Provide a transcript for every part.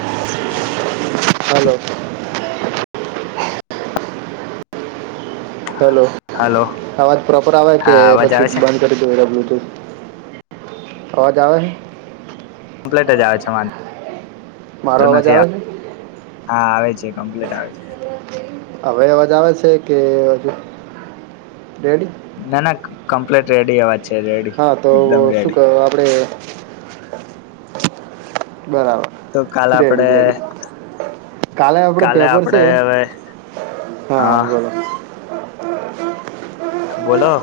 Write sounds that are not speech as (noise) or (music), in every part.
(unintelligible) Hello. Hello, hello અવાજ proper આવે કે હા અવાજ પછી આવે છે બંધ (unintelligible) અવાજ આવે? કમ્લેટ જ આવે છે વાન. મારો તો અવાજ નથી આવે હા, છે આવે છે કમ્પ્લીટ આવે છે. હવે અવાજ આવે છે કે રેડી. ના ના કમ્પ્લેટ રેડી અવાજ છે રેડી હા એકદમ રેડી. તો આપડે. બરાબર. તો કાલે આપડે રેડી રેડી, કાલે આપડે પેપર આપડે છે હવે હા, બોલો. બોલો.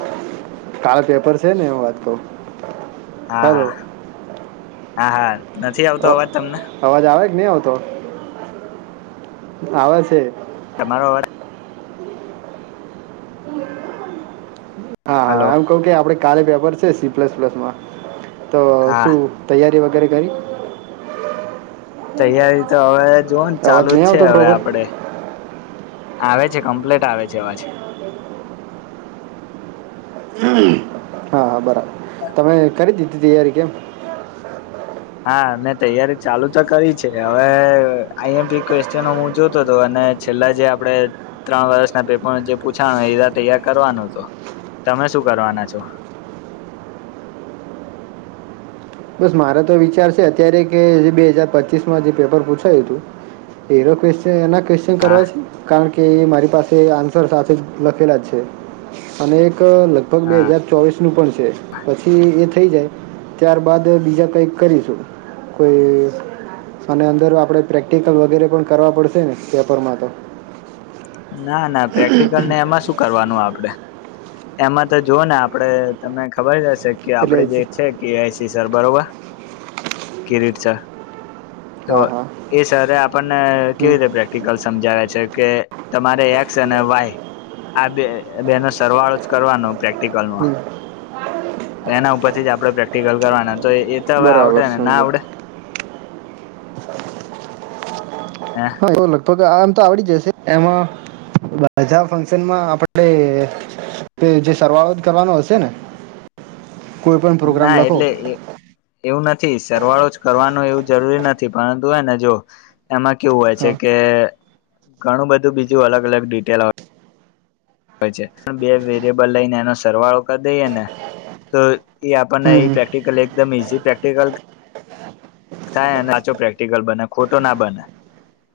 કાલ પેપર છે ને એ વાત ક‌ઉ. હા હા, હા હા, નથી આવતો અ- અવાજ તમને? અવાજ આવે કે ની આવતો? આવે છે. તમારો અવાજ હા હલો હા, એમ કવ કે આપડે કાલે પેપર છે સી પ્લસ પ્લસમાં. તો હા શું તૈયારી વગેરે કરી? તૈયારી તો હવે જુઓ ને અવાજ ચાલુ જ નહીં છે આવતો હવે પ્રોપર આપડે. આવે છે કમ્પ્લેટ આવે છે અવાજ. હા હા, બરાબર તમે કરી દીધી તૈયારી કેમ હા, મેં તૈયારી ચાલુ તો કરી છે હવે આઈ એમપી ક્વેશ્ચન હું જોતો હતો અને છેલ્લા જે આપડે ત્રણ વર્ષના પેપર જે પૂછાવા એ તૈયાર કરવાનો હતો. તમે શું કરવાના છો? બસ મારો તો વિચાર છે અત્યારે કે જે બે હજાર પચીસમાં જે પેપર પૂછાયું હતું. એનો ક્વેશ્ચન એના ક્વેશ્ચન હા કરવા છે? કારણ કે એ મારી પાસે આન્સર સાથે જ લખેલા છે અને એક અ લ લગભગ બે હા હજાર ચોવીસનું પણ છે પછી એ થઈ જાય ત્યારબાદ બીજા કઈક કરીશું. કોઈ અને અંદર આપડે પ્રેક્ટિકલ વગેરે પણ કરવા પડશે ને પેપરમાં તો? ના ના, પ્રેક્ટિકલને એમાં શું કરવાનું આપડે એમાં તો જોવોને આપડે તમને ખબર હશે કે આપડે એટલે જે જ છે કે આયસી સર બરોબર કિરીટ સર. તો હા હા એ સરે આપણને હમ કેવી રીતે પ્રેક્ટિકલ સમજાવે છે કે તમારે એક્સ અને વાય આ બે બેનો સરવાળો જ કરવાનો પ્રેક્ટિકલમાં. હમ એના ઉપરથી જ આપણે પ્રેક્ટિકલ કરવાના તો એ તો હવે આવડે બરાબર ને ના સમજો આવડે. હા. તો લગભગ આ આમ તો આવડી જશે એમાં (unintelligible) ફંક્શનમાં આપણને તે જે સરવાળો જ કરવાનો હશે ને કોઈ પણ પ્રોગ્રામ ના લખો. એટલે એવું નથી સરવાળો જ કરવાનું એવું જરૂરી નથી પરંતુ હેને જો એમાં કેવું હોય છે હા કે ઘણું બધું બીજું અલગ અલગ ડિટેલ આવ પચે બે વેરિયેબલ લઈને એનો સરવાળો કરી દઈએ ને તો એ આપણને હમ એ હમ પ્રેક્ટિકલ એકદમ ઈઝી પ્રેક્ટિકલ (inaudible) થાય અને પાછુ પ્રેક્ટિકલ બને ખોટોના બને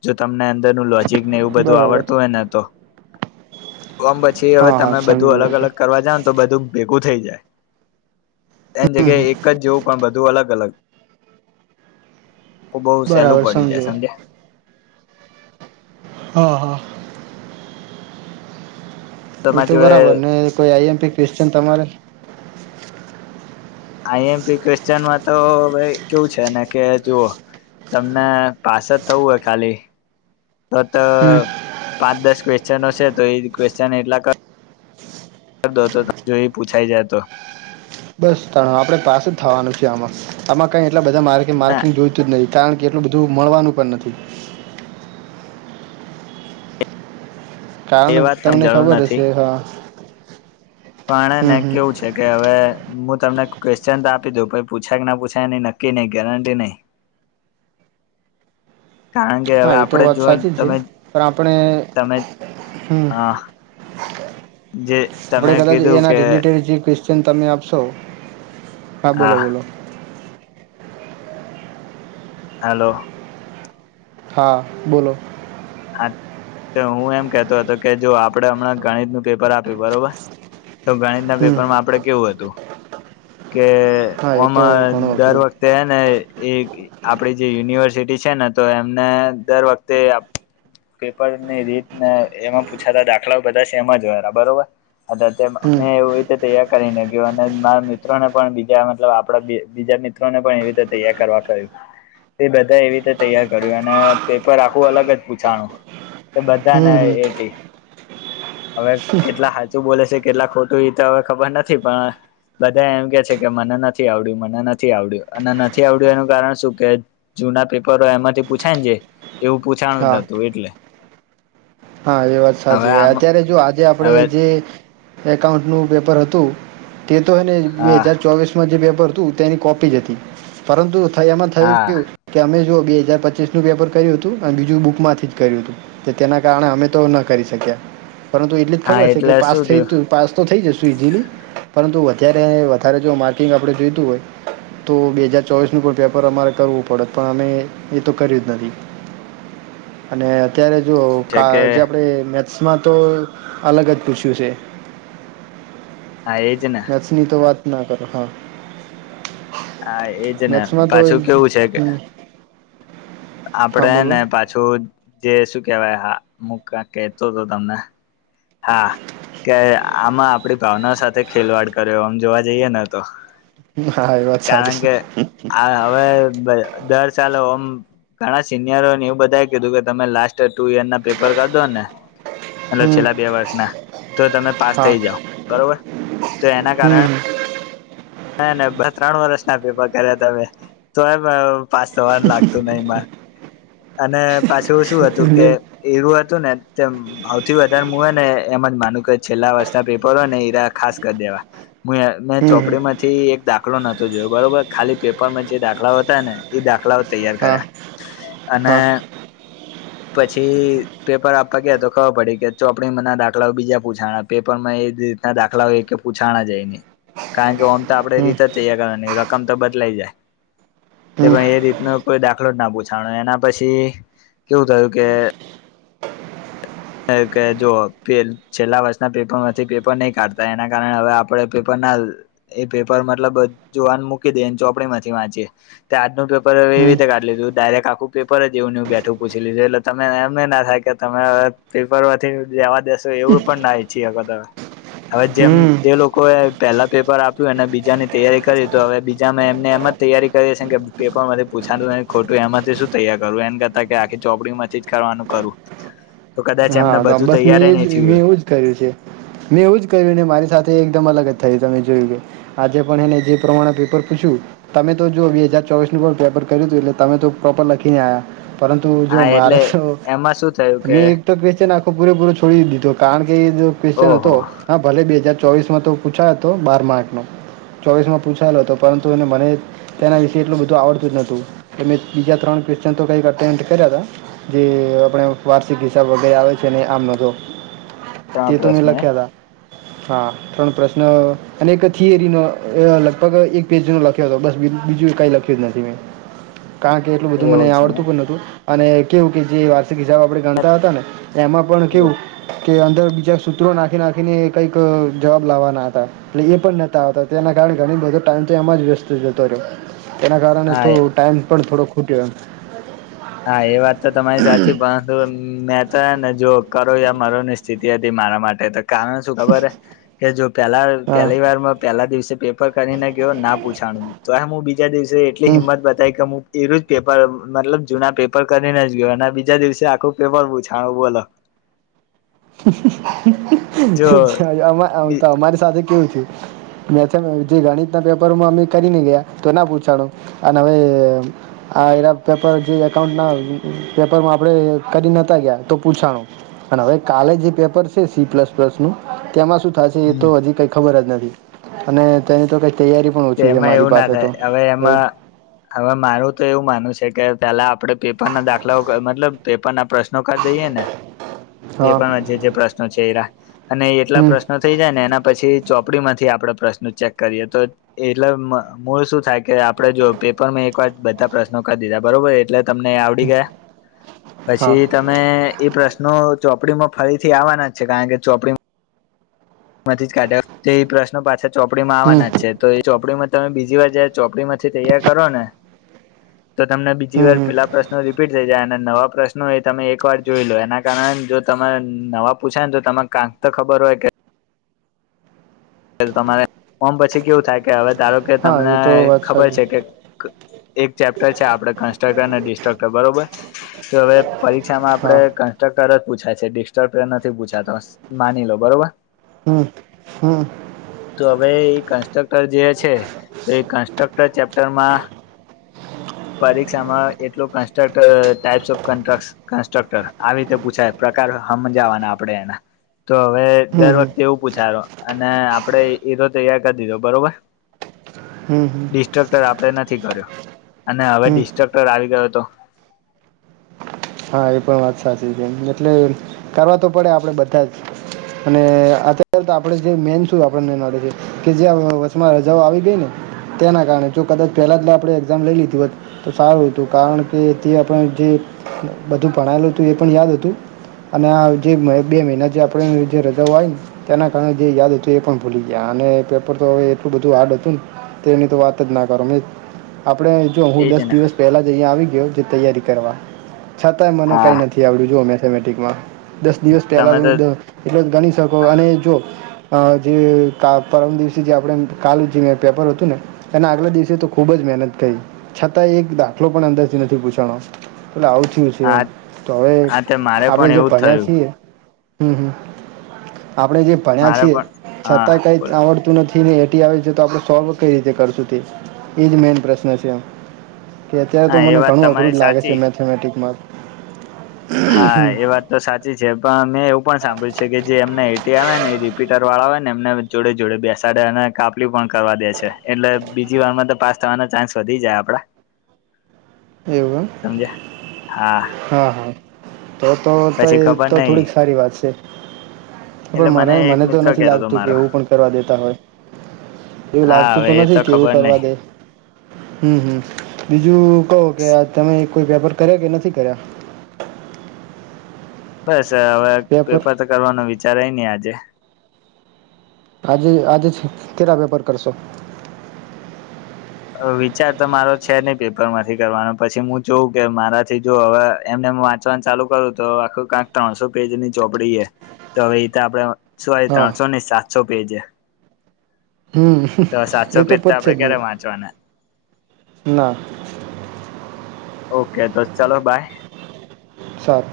જો તમને અંદરનું લો જીકને એવું બધું બરાબર આવડતું હોય ને તો ઓમ પછી હવે હા હા તમે બધું સમજ્યો અલગ એ તો અલગ કરવા જા ને તો બધું ભેગું થઈ જાય એની જગ્યાએ એક એક જ જેવું પણ બધું અલગ અલગ. તો બઉ સહેલું બરાબર પડી જાય સમજ્યો સમજ્યા. હ હ. તમારી ઈતો જોડે બરાબર ને કોઈ આઈ. એમ. પી. ક્વેશ્ચન તમારે. આઈ. એમ. પી. ક્વેશ્ચનમાં તો હવે કેવું છે ને કે જો તમને પાસે જ થવું હોય ખાલી તો તો હમ પાંચ દસ ક્વેશ્ચનો છે તો એ ક્વેશ્ચન એટલા કર દો તો જો એ પૂછાઈ જાય તો. બસ તાણ આપણે પાસ જ થવાનું છે આમાં આમાં કઈ એટલા બધા માર્ક ના માર્કિંગ જોય તું નહીં, કારણ કે એટલું બધું મળવાનું પણ નથી. એ કારણ વાત ત તમને જરૂર ખબર નથી હશે, હા. પણ હે ને, હમ હમ કેવું છે. છે કે હવે હું તમને ક્વેશ્ચન તો આપી દઉં, પછી પૂછાય કે ના પૂછાય, એની નક્કી નહીં ગેરંટી નહીં. કારણ કે હવે હા એ તો આપણેે વાત જોય સાચી જ છે તમે પણ આપણે તમે હ. આપડે કદાચ કીધું એના કે રિલેટેડ ક્વે ચન તમે આપશો હા બોલો બોલો. તો હા, બોલો. હા તો હું એમ કેતો હતો કે જો આપડે હમણાં ગણિતનું પેપર આપ્યું બરોબર તો ગણિત ના હમ પેપરમાં આપડે કેવું હતું કે? હા એ ઓમ તો અ ઘણું દર અઘરું વખ તે હે ને, એ આપડી જે યુનિવર્સિટી છે ને, તો એમને દર વખતે પેપરની રીત ને એમાં પૂછાતા દાખલાઓ બધા સેમ જ હોય, બરોબર. અ હમ મેં એવું રીતે તૈયાર કરીને ગયું, અને મારા મિત્રો ને પણ, બીજા મતલબ આપડા બીજા મી ત્રણે ને પણ એવી રીતે તૈયાર કરવા કહ્યું. એ બધા એવી રીતે તૈયાર કર્યું, અને પેપર આખું અલગ જ પૂ છાણું તો બધાને હમ હમ એ. ટી. હવે કેટલા હાચું બોલે છે કેટલા ખોટું, એ તો હવે ખબર નથી, પણ બધા એમ કે છે કે, મને નથી આવડ્યું, મને નથી આવડ્યું. અને નથી આવડ્યું એનું કારણ શું કે જૂના પેપરો એમાંથી પૂછાય ને, જે એવું પૂછાણું જ હા નતું, એટલે હા, એ વાત હવે સાચી. આમ અત્યારે જો આજે હવે આપડે જે એકાઉન્ટનું પેપર હતું. તે તો હને, બે હા હજાર ચોવીસમાં જે પેપર હતું, તેની કોપી જ હતી. પરંતુ થઈ એમાં થયું હા કેઉ. કે અમે જો બે હાજાર પચીસ નું પેપર કર્યું હતું અને બીજું બુક માંથી જ કર્યું હતું, તેના. કારણે, અમે તો ન કરી શક્યા, પરંતુ એટલી હા ખબર છે કે એટલે પાસ શું થઈશું, થયું તું પાસ. તો થઈ જશું ઇઝીલી, પરંતુ વધારે વધારે જો માર્કિંગ આપણે જોઈતું હોય. તો બે હજાર ચોવીસ નું પણ પેપર અમારે કરવું પડે, પણ અમે એ તો કર્યું જ નથી. અને અત્યારે જો. છે કા કે જે આપડે મેથ્સમાં તો અલગ જ પૂછ્યું છે. હા, એજ ને. સી ની તો વાત ના કરો, હા. હા, એજ ને, મેથ્સમાં તો પાછું કેવું છે કે હમ આપડે હા બોલો હેને, પાછું જે શું કેવાય, હા, હું કાક કેતો હતો તમને. હા, કે આમાં આપડી ભાવના સાથે ખેલવાડ કર્યો, ઓમ જોવા જઈએ ને તો. હમ્મ, હા, એ વાત કારણ સાચી કે છે. આ હવે દર સાલ ઓમ. ઘણા સિનિયરોને એવું બધા કીધું કે, તમે લાસ્ટ ટુ ઈયર ના પેપર કરી દો ને. મતલબ હમ છેલ્લા બે વર્ષના તો તમે પાસ હા થઈ જાઓ, બરોબર? તો એના કારણે હમ હેને ત્રણ વર્ષના પેપર કર્યા તા મે તો એ. પાસ થવાનું લાગતું નઈ મારુ, અને પાછું શું હતું કે હમ એવું હતું ને તેમ. આવથી વધારે મુું હોય ને, એમ જ માનું કે છેલ્લા વર્ષના પેપર હોય ને, ઈરા ખાસ કરી દેવા. હું ને હમ ચોપડી માંથી. થી એક દાખલો નતો જોયો, બરોબર? ખાલી પેપરમાં જે દાખલાઓ હતા ને, એ દાખલાઓ તૈયાર હા કર્યા. અને. હ (inaudible) પછી પેપર આપવા ગયા તો ખબર પડી કે ચોપડી માના દાખલાઓ બીજા પૂછાના પેપર માં એ દાખલા એ કે પૂછાણા જાયને, કારણ કે આપણે હમ રીતે જ તૈયાર કરવાની, રકમ તો બદલાઈ જાય. તે હમ ભાઈ, એ રીતનો કોઈ દાખલો જ ના પૂછાનો. એના પછી કેવું થયું કે કે જુઓ, છેલ્લા વર્ષના પેપરમાંથી પેપર નહીં કાઢતા, એના કારણે હવે આપણે પેપરના એ પેપર મતલબ જોવાનું મૂકી દેને ચોપડીમાંથી વાંચીએ તે આજનું પેપર એવી હમ રીતે કાઢી લીધું કે ડાયરેક્ટ આખું પેપર એવું ને એવું બેઠું પૂછી લીધું તમે એમ ના થાય કે, તમે હવે પેપર પતિને જેવા દસો, એવું પણ ના ઈચ્છી હવે, જેમ હમ જે લોકો એ પહેલા પેપર આપ્યું અને બીજાની તૈયારી કરી, તો હવે બીજામાં એમને એમ જ તૈયારી કરી છે કે પેપર માંથી પૂછાનું નથી, ખોટું એમાંથી શું તૈયાર કરવું? એને કરતા કે આખી ચોપડી માંથી જ કરવાનું કરું. હા તો બસ મેં એજ નહી થયું હોય મેં એવું જ કર્યું છે. મેં એવું જ કર્યું ને મારી સાથે એકદમ અલગ જ થયું તમે જોયું કે આજે પણ એને જે પ્રમાણે પેપર પૂછ્યું તમે તો જો બે હજાર ચોવીસ નું પણ પેપર કર્યું હતું એટલે તમે તો પ્રોપર લખીને આયા. પરંતુ જો હા મારે એટલે તો એમાં શું થયું કે મે એક તો કે આખો પૂરેપૂરો છોડી દીધું કારણ કે જો ક્વેશન હતો. ઓહો હા ભલે બે હજાર ચોવીસમાં તો પૂછાય હતો બાર માર્ક નો ચોવીસ માં પૂછાયેલો હતો પરંતુ એને મને તેના વિશે એટલું બધું આવડતું જ નતું બીજા ત્રણ ક્વેશન તો કંઈક અટેન્ડ કર્યા હતા. જે આપણે વાર્ષિક હિસ્સા વગેરે આવે છે. (unintelligible) આમનોધો તો ત્રણ તે તોમે પ્રશ્ન એમ લખ્યા હતા હા ત્રણ પ્રશ્ન અને એક થિયરીનોો લગભગ એક પેજ નો લખ્યો હતો બસ બીજું કઈ લખ્યું કલખ્યું જ નથી મેં કારણ કે એટલું બધું મને એવું છે આવડતું પણ નતું અને કેવું કે જે વાર્ષિક હિસાબો આપણે ગણતા હતા ને એમાં પણ જો કેવું કે અંદર બીજા સૂત્રો નાખી નાખીને કઈક જવાબ લાવવાના હતા. એટલે એ પણ નતા આવતા તેના કારણે ઘણી બધો ટાઈમ તો એમાં જ વેસ્ત જતો રહ્યો. તેના કારણે હા થો ટાઈમ પણ થોડો ખૂટ્યો હા એ વાત તો તમારી સાચી પણ મેં તો હે ને જો કરો યા મરો ની સ્થિતિ હતી મારા માટે તો કારણ શું ખબર હે કે જો પેલા હા પહેલી વારમાં પેલા દિવસે પેપર કરીને ગયો ના પૂછાનું તો હું બીજા દિવસે એટલી હમ હિંમત, બતાવી કે હું એરું જ પેપર મતલબ જૂના પેપર કરીને જ ગયો અને બીજા દિવસે આખું પેપર પૂછાણું બોલો (inaudible) જો તો અમારી સાથે કેવું થયું. મે જે ગણિત ના પેપરમાં અમે કરી ને ગયા તો ના પૂછાણું અને અવે આ એ પેપર જે એકાઉન્ટ ના પેપરમાં આપડે કરી નતા ગયા તો પુંછાણું અને હવે કાલે જે પેપર છે સી પ્લસ પ્લસ નું તેમાં શું થશે એ હમ, તો હજી કઈક ખબર જ નથી અને તેની તો કંઈ તૈયારી પણ તો ઓછી છે, એમાં મારી એવું ના પાસે તો થાય હવે એમાં હવે મારું તો એવું માનું છે કે પેલા આપડે પેપર ના દાખલાઓ મતલબ પેપર ના પ્રશ્નો કરી દઈએ ને (inaudible) પેપરમાં જે જે પ્રશ્નો છે એરા અને એટલા હમ પ્રશ્નો થઈ જાય ને એના પછી ચોપડીમાંથી આપડે પ્રશ્નો ચેક કરીએ તો એટલે મૂળ શું થાય કે આપડે જો પેપર માં એક વાર બધા પ્રશ્નો કરી દીધા બરોબર એટલે તમને આવડી ગયા હા પછી ત અ એ પ્રશ્નો ચોપડીમાં ફરીથી આવવાના જ છે કારણ કે ચોપડીમાં નથી જ કાઢ્યા તે એ પ્રશ્નો પાછા હમ ચોપડીમાંવાના નથી. છ તો એ ચોપડીમાં તમે બીજી વાર જયારે ચોપડી માંથી તૈયાર કરો ને હ તો તમને બીજી વાર પેલા પ્રશ્નો રિપીટ થઈ જાય અને નવા પ્રશ્નો એ તમે એક વાર જોઈ લો એના કાર જો તમે નવા પૂછાય ને તો ત કાંક તો ખબર હોય કે તમારે ઓમ પછી કેવું થાય કે હવે ધારો કે હા તમને એ તો વાત ખબર સાચી છે કે એક ચેપ્ટર છે આપડ કન્સ્ટ્રક્ટર અને ડિસ્ટ્રક્ટર બરોબર તો હવે પરીક્ષામાં આપડે હા કન્સ્ટ્રક્ટર જ પૂછાય છે, ડિસ્ટર્બ નથી પૂછાતો માની લો બરોબર હા હા તો હવે એ કન્સ્ટ્રક્ટર જે છે તો એ કન્સ્ટ્રક્ટર ચેપ્ટરમાં પરીક્ષામાં એટલું કન્સ્ટર ટાઈપ્સ ઓફ કન્ટ્રક્ટ. કન્સ્ટ્રક્ટર આવી રીતે પૂછાય પ્રકાર સમજાવાના આપડે એના તો હવે દર હમ વખતે એવું પૂછાયો અને આપડે એ તો તૈયાર કરી દીધો બરોબર હમ હમ ડિસ્ટ્રક્ટર આપણે નથી કર્યો. અને હવે હમ ડિસ્ટ્રક્ટર આવી ગયો તો હા એ પણ વાત સાચી છે. એમ એટલે કરવા તો પડે આપણે બધાં જ. અને અત્યારે તો આપણે જે મેન શું આપણને નડે છે. કે જે આ વચમાં રજાઓ આવી ગઈ ને તેના કારણે જો કદાચ પેલા જ આપણે એક્ઝામ લઈ લીધી હોત તો સારું હતું કારણ કે તે આપણને જે બધું ભણાયેલું હતું એ પણ યાદ હતું. અને આજે બે મહિના જે આપણે જે રજાઓ આઈ ન તેના કારણે જે યાદ હતું એ પણ ભૂલી ગયા. અને પેપર તો હવે એટલું બધું હાર્ડ હતું ન. તેની તો વાત જ ના કરો. મેં આપણે જો હું દસ એજ ને દિવસ પહેલા જ અહીંયા આવી ગયો કે તૈયારી કરવા. છતાંય મને હા કંઈ નથી આવડ્યું જુઓ મેથેમેટિકમાં દસ દિવસ પહેલા તો દ એટલો જ ગણી શકો અને જો અ જે કા પરમ દિવસે જે આપડે કાલુ જે પેપર હતું ને એના આગલા દિવસે તો ખુબ જ મહેનત કરી. છતાંય એક દાખલો પણ અંદરથી નથી પૂછાણો. એટલે આવું થયું છે હા એમ. તો હવે હા તે મારે આપડે પણ જે એવું જ ભણ્યા થયું છીએ હમ હમ. આપણેે જે ભણ્યા મારે છીએ પણ હા છતાંય કઈ બોલો આવડતું નથ ને એટી આવે છે તો આપણે સોલ્વ કઈ રીતે કરશું તે. એ જ મેન પ્રશ્ન છે એમ. કે અત્યારે તો હા એ મને વાત ઘણું અઘરું તમારી જ લાગે છે સાચી મેથેમેટિકમાં. હા એ વાત તો સાચી છે. પણ મેં એવું પણ સાંભળ્યું છે કે જે એમને એટી આવે ને એ રીપીટરવાળા હોય ને એમને જોડે જોડે બેસાડે અને કાપલી પણ કરવા દે છે. એટલે બીજી વારમાં તો પાસ થવાના ચાન્સ વધી જાય આપણા. એવું એમ? સમજયા હા. હા હા. તો તો તો પછી એ ખબર તો નહિ થોડીક સારી વાત છે. એટલે પણ મરે એક મને તો મિત્ર નથી કેતો હતો લાગતું કે મારો એવું પણ કરવા દેતા હોય. એવું હા લાગતું હવે તો એ નથી કે એવું ખબર નહિ કરવા દે. હમ હમ. બીજું કોકે આજ તમે કોઈ પેપર કર્યા કે નથી કર્યા? બસ હવે પેપર તો કરવાનો વિચાર હે નહી આજે. આજે આજે કેટલા પેપર કરશો? અ વિચાર તો મારો છે નહી પેપરમાંથી કરવાનો પછી હું જોઉં કે મારાથી જો હવે એમને એમ વાંચ ચવાનું ચાલુ કરું તો આખું કાક ત્રણસો પેજની ચોપડી હે. તો હવે ઈતે આપડ સોરી હા ત્રણસો ની સાતસો પેજ હે. હમ તો સાતસો એ પેજ તો પતશે આપડે જ ક્યારે નહીં વાંચવાના? ના ઓકે તો ચલો બાય. સાત